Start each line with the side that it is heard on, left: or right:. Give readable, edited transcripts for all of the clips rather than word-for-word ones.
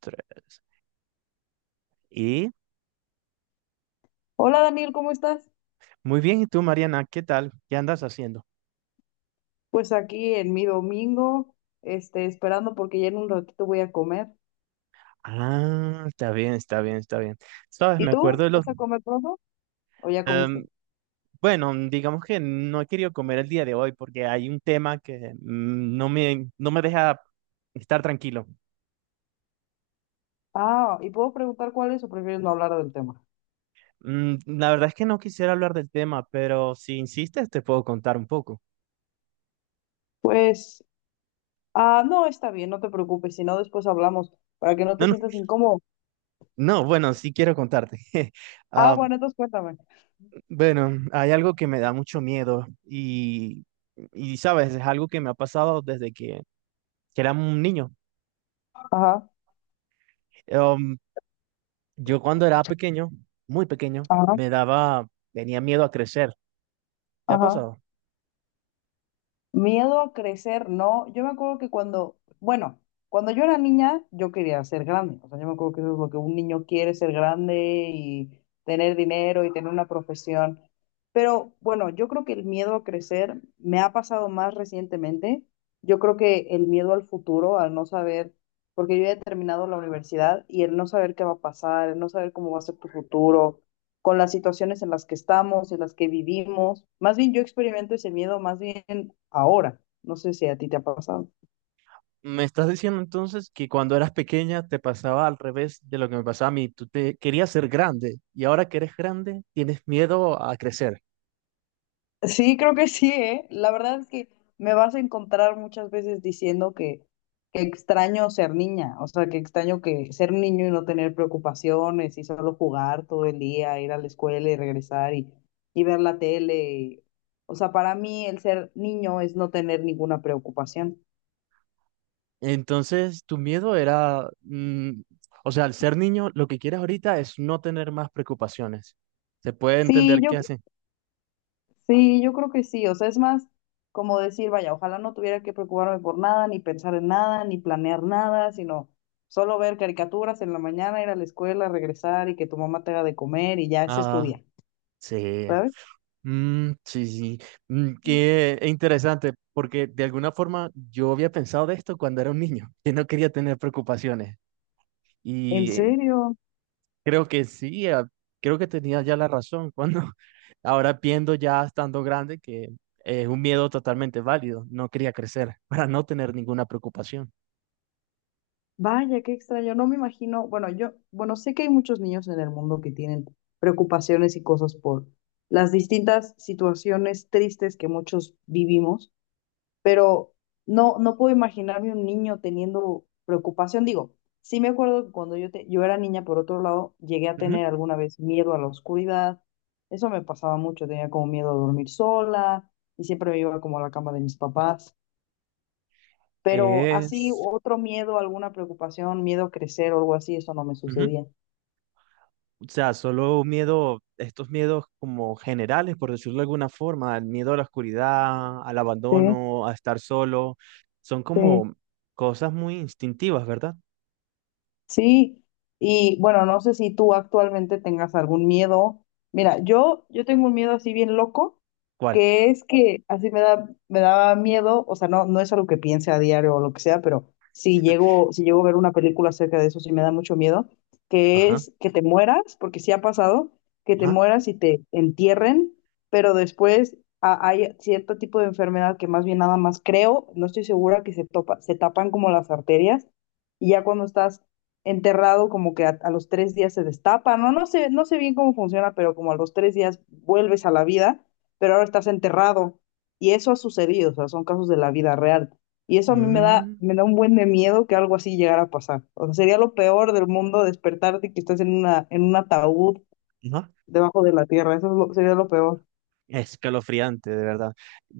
right: Tres. Y
left: Hola Daniel, ¿cómo estás?
right: muy bien, ¿y tú, Mariana? ¿Qué tal? ¿Qué andas haciendo?
left: Pues aquí en mi domingo, esperando porque ya en un ratito voy a comer.
right: Ah, está bien, está bien, está bien. Sabes,
left: ¿Y
right: me
left: tú?
right: acuerdo de los...
left: ¿Vas a comer pronto? ¿O ya
right: em,
left: comiste?
right: bueno, digamos que no he querido comer el día de hoy porque hay un tema que no me deja estar tranquilo.
left: Ah, ¿y puedo preguntar cuál es o prefieres no hablar del tema?
right: Mm, la verdad es que no quisiera hablar del tema, pero si insistes te puedo contar un poco.
left: Pues, no, está bien, no te preocupes, si no después hablamos, para que no
right: No,
left: te
right: no,
left: sientas incómodo.
right: no, bueno, sí quiero contarte.
left: Ah,
right: Ah,
left: bueno, entonces cuéntame.
right: bueno, hay algo que me da mucho miedo y sabes, es algo que me ha pasado desde que era un niño.
left: Ajá,
right: Um, yo cuando era pequeño, muy pequeño,
left: ajá,
right: me daba, tenía miedo a crecer. ¿Qué ha
left: ajá.
right: pasado?
left: Miedo a crecer, ¿no? Yo me acuerdo que cuando, bueno, cuando yo era niña, yo quería ser grande. O sea, yo me acuerdo que eso es lo que un niño quiere, ser grande y tener dinero y tener una profesión. Pero bueno, yo creo que el miedo a crecer me ha pasado más recientemente. Yo creo que el miedo al futuro, al no saber, porque yo ya he terminado la universidad y el no saber qué va a pasar, el no saber cómo va a ser tu futuro con las situaciones en las que estamos, en las que vivimos. Más bien yo experimento ese miedo más bien ahora. No sé si a ti te ha pasado.
right: ¿Me estás diciendo entonces que cuando eras pequeña te pasaba al revés de lo que me pasaba a mí? Tú te querías ser grande y ahora que eres grande tienes miedo a crecer.
left: Sí, creo que sí, ¿eh? La verdad es que me vas a encontrar muchas veces diciendo que extraño ser niña, o sea, que extraño que ser un niño y no tener preocupaciones y solo jugar todo el día, ir a la escuela y regresar y ver la tele. O sea, para mí el ser niño es no tener ninguna preocupación.
right: Entonces, tu miedo era, o sea, al ser niño, lo que quieres ahorita es no tener más preocupaciones. ¿Se puede
left: Sí,
right: entender
left: yo
right: qué hace?
left: Sí, yo creo que sí, o sea, es más como decir, vaya, ojalá no tuviera que preocuparme por nada, ni pensar en nada, ni planear nada, sino solo ver caricaturas en la mañana, ir a la escuela, regresar y que tu mamá te haga de comer y ya ese es tu
right: Ah,
left: día,
right: sí.
left: ¿sabes?
right: Mm, sí, sí. Mm, qué interesante, porque de alguna forma yo había pensado de esto cuando era un niño, que no quería tener preocupaciones.
left: En
right: Y
left: serio,
right: creo que sí, creo que tenía ya la razón cuando ahora viendo ya estando grande que es un miedo totalmente válido. No quería crecer para no tener ninguna preocupación.
left: vaya, qué extraño, no me imagino, bueno, yo, bueno, sé que hay muchos niños en el mundo que tienen preocupaciones y cosas por las distintas situaciones tristes que muchos vivimos pero no puedo imaginarme un niño teniendo preocupación. Digo, sí me acuerdo que cuando yo era niña, por otro lado, llegué a
right: Ujú.
left: tener alguna vez miedo a la oscuridad. Eso me pasaba mucho, tenía como miedo a dormir sola y siempre me iba como a la cama de mis papás. Pero así,
right: Es,
left: otro miedo, alguna preocupación, miedo a crecer o algo así, eso no me
right: ujú.
left: sucedía.
right: O sea, solo miedo, estos miedos como generales, por decirlo de alguna forma, el miedo a la oscuridad, al
left: Sí,
right: abandono, a estar solo, son
left: sí.
right: como cosas muy instintivas, ¿verdad?
left: Sí, y bueno, no sé si tú actualmente tengas algún miedo. Mira, yo tengo un miedo así bien loco,
right: ¿Cuál?
left: que es que así me da, me daba miedo, o sea, no, no es algo que piense a diario o lo que sea, pero si llego a ver una película acerca de eso, sí me da mucho miedo, que
right: Ajá,
left: es que te mueras, porque sí ha pasado, que te
right: ajá,
left: mueras y te entierren, pero después hay cierto tipo de enfermedad que más bien nada más creo, no estoy segura se tapan como las arterias. Y ya cuando estás enterrado como que a los tres días se destapa, no, no sé, no sé bien cómo funciona, pero como a los tres días vuelves a la vida, pero ahora estás enterrado. Y eso ha sucedido, o sea, son casos de la vida real. Y eso a mí
right: mm,
left: me da un buen de miedo que algo así llegara a pasar. O sea, sería lo peor del mundo despertarte y que estás en en un ataúd
right: ajá.
left: debajo de la tierra. Sería lo peor.
right: Escalofriante, de verdad.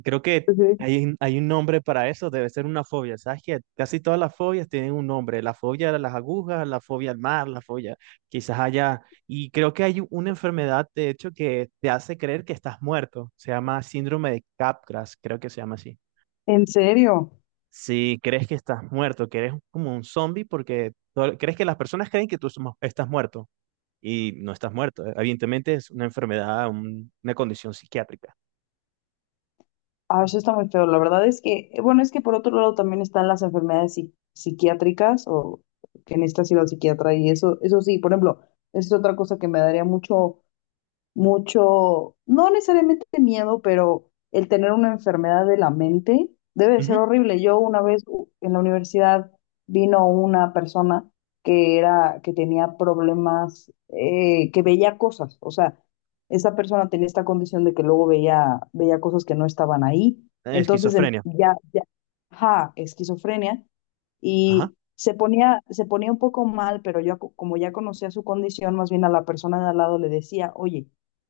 right: Creo que
left: Sí.
right: hay un nombre para eso, debe ser una fobia. ¿Sabes que casi todas las fobias tienen un nombre. La fobia a las agujas, la fobia al mar, la fobia quizás allá. Y creo que hay una enfermedad, de hecho, que te hace creer que estás muerto. Se llama síndrome de Capgras, creo que se llama así.
left: ¿En serio?
right: Si crees que estás muerto, que eres como un zombie porque crees que las personas creen que estás muerto y no estás muerto. Evidentemente es una enfermedad, una condición psiquiátrica.
left: Ah, eso está muy feo. La verdad es que, bueno, es que por otro lado también están las enfermedades psiquiátricas o que necesitas ir al psiquiatra y eso sí, por ejemplo, es otra cosa que me daría mucho mucho, no necesariamente miedo, pero el tener una enfermedad de la mente debe de ser horrible. Yo una vez en la universidad vino una persona que tenía problemas, que veía cosas. O sea, esa persona tenía esta condición de que luego veía cosas que no estaban ahí. Entonces
right: Esquizofrenia.
left: ya, ajá, esquizofrenia
right: Ajá.
left: y se ponía un poco mal, pero como ya conocía su condición, más bien a la persona de al lado le decía, oye,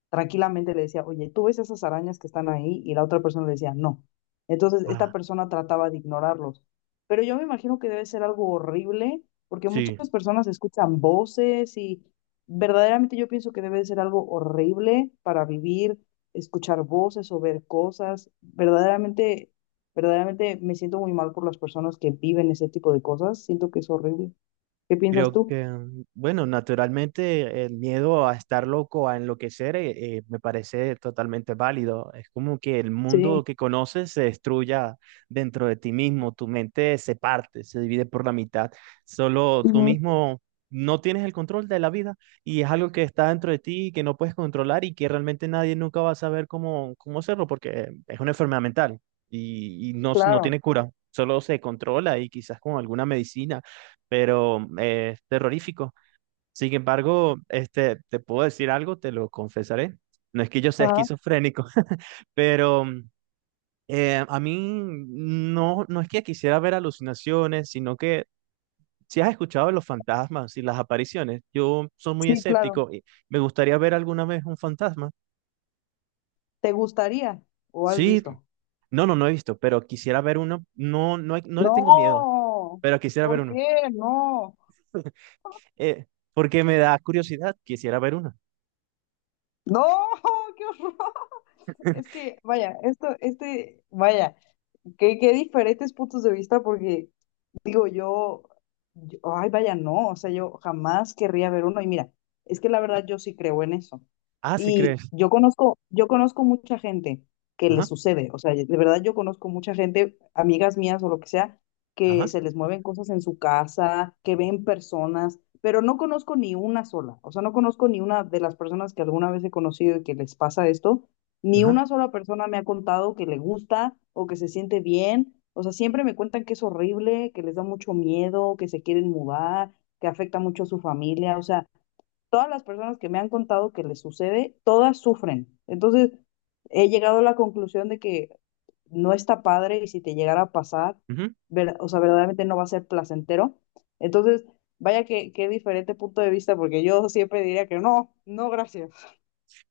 left: tranquilamente le decía, oye, ¿tú ves esas arañas que están ahí? Y la otra persona le decía, no. Entonces, esta
right: Ah,
left: persona trataba de ignorarlos. Pero yo me imagino que debe ser algo horrible, porque
right: sí.
left: muchas personas escuchan voces y verdaderamente yo pienso que debe ser algo horrible para vivir, escuchar voces o ver cosas. Verdaderamente, verdaderamente me siento muy mal por las personas que viven ese tipo de cosas. Siento que es horrible. ¿Qué piensas
right: Creo
left: tú?
right: que, bueno, naturalmente el miedo a estar loco, a enloquecer, me parece totalmente válido. Es como que el mundo
left: Sí,
right: que conoces se destruya dentro de ti mismo, tu mente se parte, se divide por la mitad. Solo tú
left: ujú,
right: mismo no tienes el control de la vida y es algo que está dentro de ti y que no puedes controlar y que realmente nadie nunca va a saber cómo hacerlo porque es una enfermedad mental y no
left: claro.
right: tiene cura. Solo se controla y quizás con alguna medicina pero es terrorífico. Sin embargo, este, te puedo decir algo, te lo confesaré. No es que yo sea
left: Ajá,
right: esquizofrénico, pero a mí no, no es que quisiera ver alucinaciones, sino que si has escuchado de los fantasmas y las apariciones, yo soy muy
left: sí, claro.
right: escéptico y me gustaría ver alguna vez un fantasma.
left: ¿Te gustaría o has
right: Sí,
left: visto?
right: no, no, no he visto, pero quisiera ver uno. No, no, no le tengo miedo,
left: No,
right: pero quisiera ver
left: ¿por
right: uno.
left: qué? No,
right: Eh, porque me da curiosidad, quisiera ver uno.
left: no, qué horror. Es que, vaya, vaya, que qué diferentes puntos de vista porque digo yo, ay, vaya, no, o sea, yo jamás querría ver uno. Y mira, es que la verdad yo sí creo en eso.
right: Ah, sí crees.
left: Y yo conozco mucha gente que le
right: Ajá.
left: sucede, o sea, de verdad yo conozco mucha gente, amigas mías o lo que sea, que
right: Ajá,
left: se les mueven cosas en su casa, que ven personas, pero no conozco ni una sola, o sea, no conozco ni una de las personas que alguna vez he conocido y que les pasa esto, ni
right: ajá.
left: una sola persona me ha contado que le gusta o que se siente bien. O sea, siempre me cuentan que es horrible, que les da mucho miedo, que se quieren mudar, que afecta mucho a su familia. O sea, todas las personas que me han contado que les sucede, todas sufren. Entonces, he llegado a la conclusión de que no está padre y si te llegara a pasar,
right: Ujú.
left: o sea, verdaderamente no va a ser placentero. Entonces, vaya que qué diferente punto de vista, porque yo siempre diría que no, no, gracias.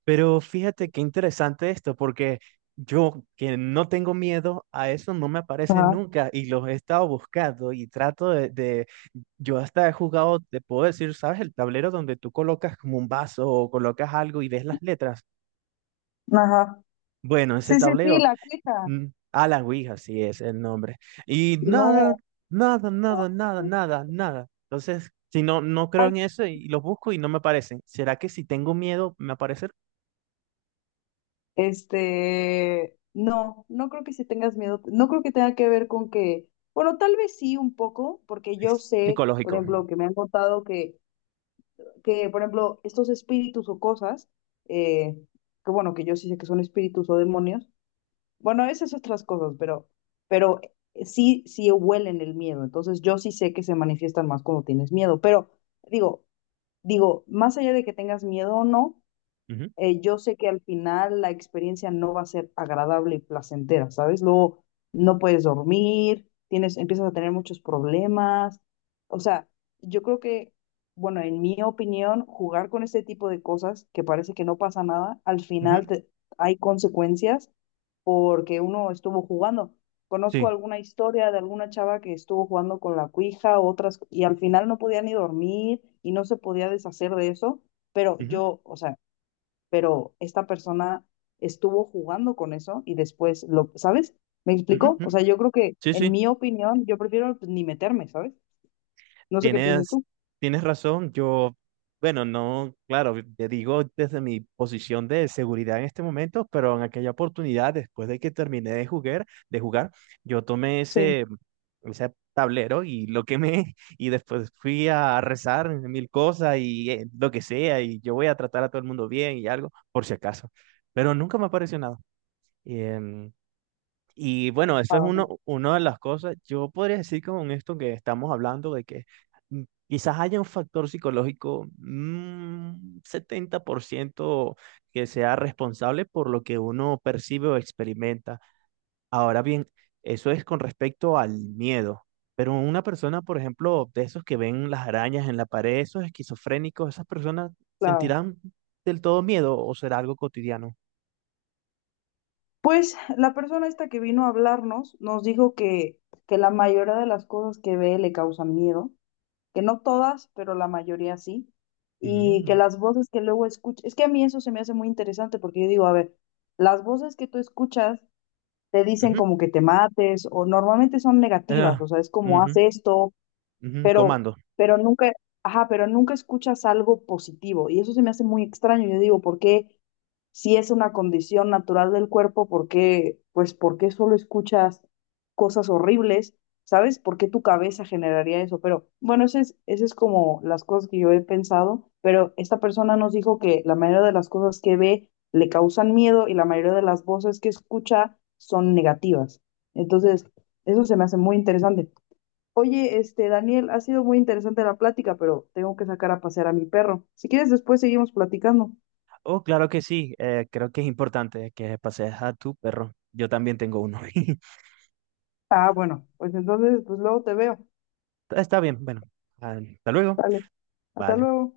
right: Pero fíjate qué interesante esto, porque yo que no tengo miedo a eso, no me aparece
left: Ajá,
right: nunca y los he estado buscando y trato yo hasta he jugado, te puedo decir, ¿sabes? El tablero donde tú colocas como un vaso o colocas algo y ves las letras.
left: ajá.
right: Bueno, ese
left: Sí, sí, sí,
right: tablero,
left: la queja.
right: mm, a la Ouija, sí es el nombre. Y nada,
left: No,
right: nada, nada, nada, nada, nada. Entonces, si no creo en eso y los busco y no me aparecen. ¿Será que si tengo miedo, me aparece?
left: este, no, no creo que si tengas miedo, no creo que tenga que ver con que, bueno, tal vez sí un poco, porque yo
right: Es
left: sé, por
right: psicológico.
left: ejemplo, que me han contado que, por ejemplo, estos espíritus o cosas, eh, que bueno, que yo sí sé que son espíritus o demonios, bueno, esas otras cosas, pero sí, sí huelen el miedo, entonces yo sí sé que se manifiestan más cuando tienes miedo, pero digo, digo, más allá de que tengas miedo o no,
right: Ujú,
left: yo sé que al final la experiencia no va a ser agradable y placentera, ¿sabes? Luego no puedes dormir, tienes, empiezas a tener muchos problemas. O sea, yo creo que, bueno, en mi opinión, jugar con este tipo de cosas que parece que no pasa nada,
right: ujú,
left: hay consecuencias porque uno estuvo jugando. Conozco
right: sí.
left: alguna historia de alguna chava que estuvo jugando con la cuija, otras, y al final no podía ni dormir y no se podía deshacer de eso pero
right: Ujú,
left: pero esta persona estuvo jugando con eso y después lo, ¿sabes? ¿Me
right: ujú,
left: explico?
right: ujú.
left: O sea, yo creo que,
right: Sí, sí.
left: en mi opinión, yo prefiero pues, ni meterme, ¿sabes? No sé qué piensas
right: Tienes,
left: tú.
right: tienes razón. Yo, bueno, no, claro, te digo desde mi posición de seguridad en este momento, pero en aquella oportunidad, después de que terminé de jugar, yo tomé
left: Sí,
right: ese tablero y lo quemé y después fui a rezar mil cosas y lo que sea y yo voy a tratar a todo el mundo bien y algo, por si acaso. Pero nunca me apareció nada. Em, Y bueno, eso es
left: ah,
right: una de las cosas. Yo podría decir con esto que estamos hablando de que mm, quizás haya un factor psicológico, 70% que sea responsable por lo que uno percibe o experimenta. Ahora bien, eso es con respecto al miedo. Pero una persona, por ejemplo, de esos que ven las arañas en la pared, esos esquizofrénicos, esas personas
left: claro.
right: sentirán del todo miedo o será algo cotidiano.
left: Pues la persona esta que vino a hablarnos nos dijo que la mayoría de las cosas que ve le causan miedo, que no todas, pero la mayoría sí, y que
right: Mm,
left: las voces que luego escucha, es que a mí eso se me hace muy interesante porque yo digo, a ver, las voces que tú escuchas te dicen
right: ujú,
left: como que te mates o normalmente son
right: eh,
left: negativas, o sea, es como haz
right: ujú,
left: esto,
right: ujú,
left: pero,
right: Comando.
left: pero nunca, ajá, pero nunca escuchas algo positivo y eso se me hace muy extraño. Yo digo, ¿por qué si es una condición natural del cuerpo, por qué, pues, por qué solo escuchas cosas horribles? ¿Sabes? ¿Por qué tu cabeza generaría eso? Pero bueno, ese es como las cosas que yo he pensado, pero esta persona nos dijo que la mayoría de las cosas que ve le causan miedo y la mayoría de las voces que escucha son negativas. Entonces, eso se me hace muy interesante. Oye, este, Daniel, ha sido muy interesante la plática, pero tengo que sacar a pasear a mi perro. Si quieres, después seguimos platicando.
right: Oh, claro que sí. Creo que es importante que pasees a tu perro. Yo también tengo uno.
left: Ah, bueno, pues entonces, pues luego te veo.
right: Está bien, bueno. Ah, hasta luego.
left: Dale, hasta
right: Vale.
left: luego.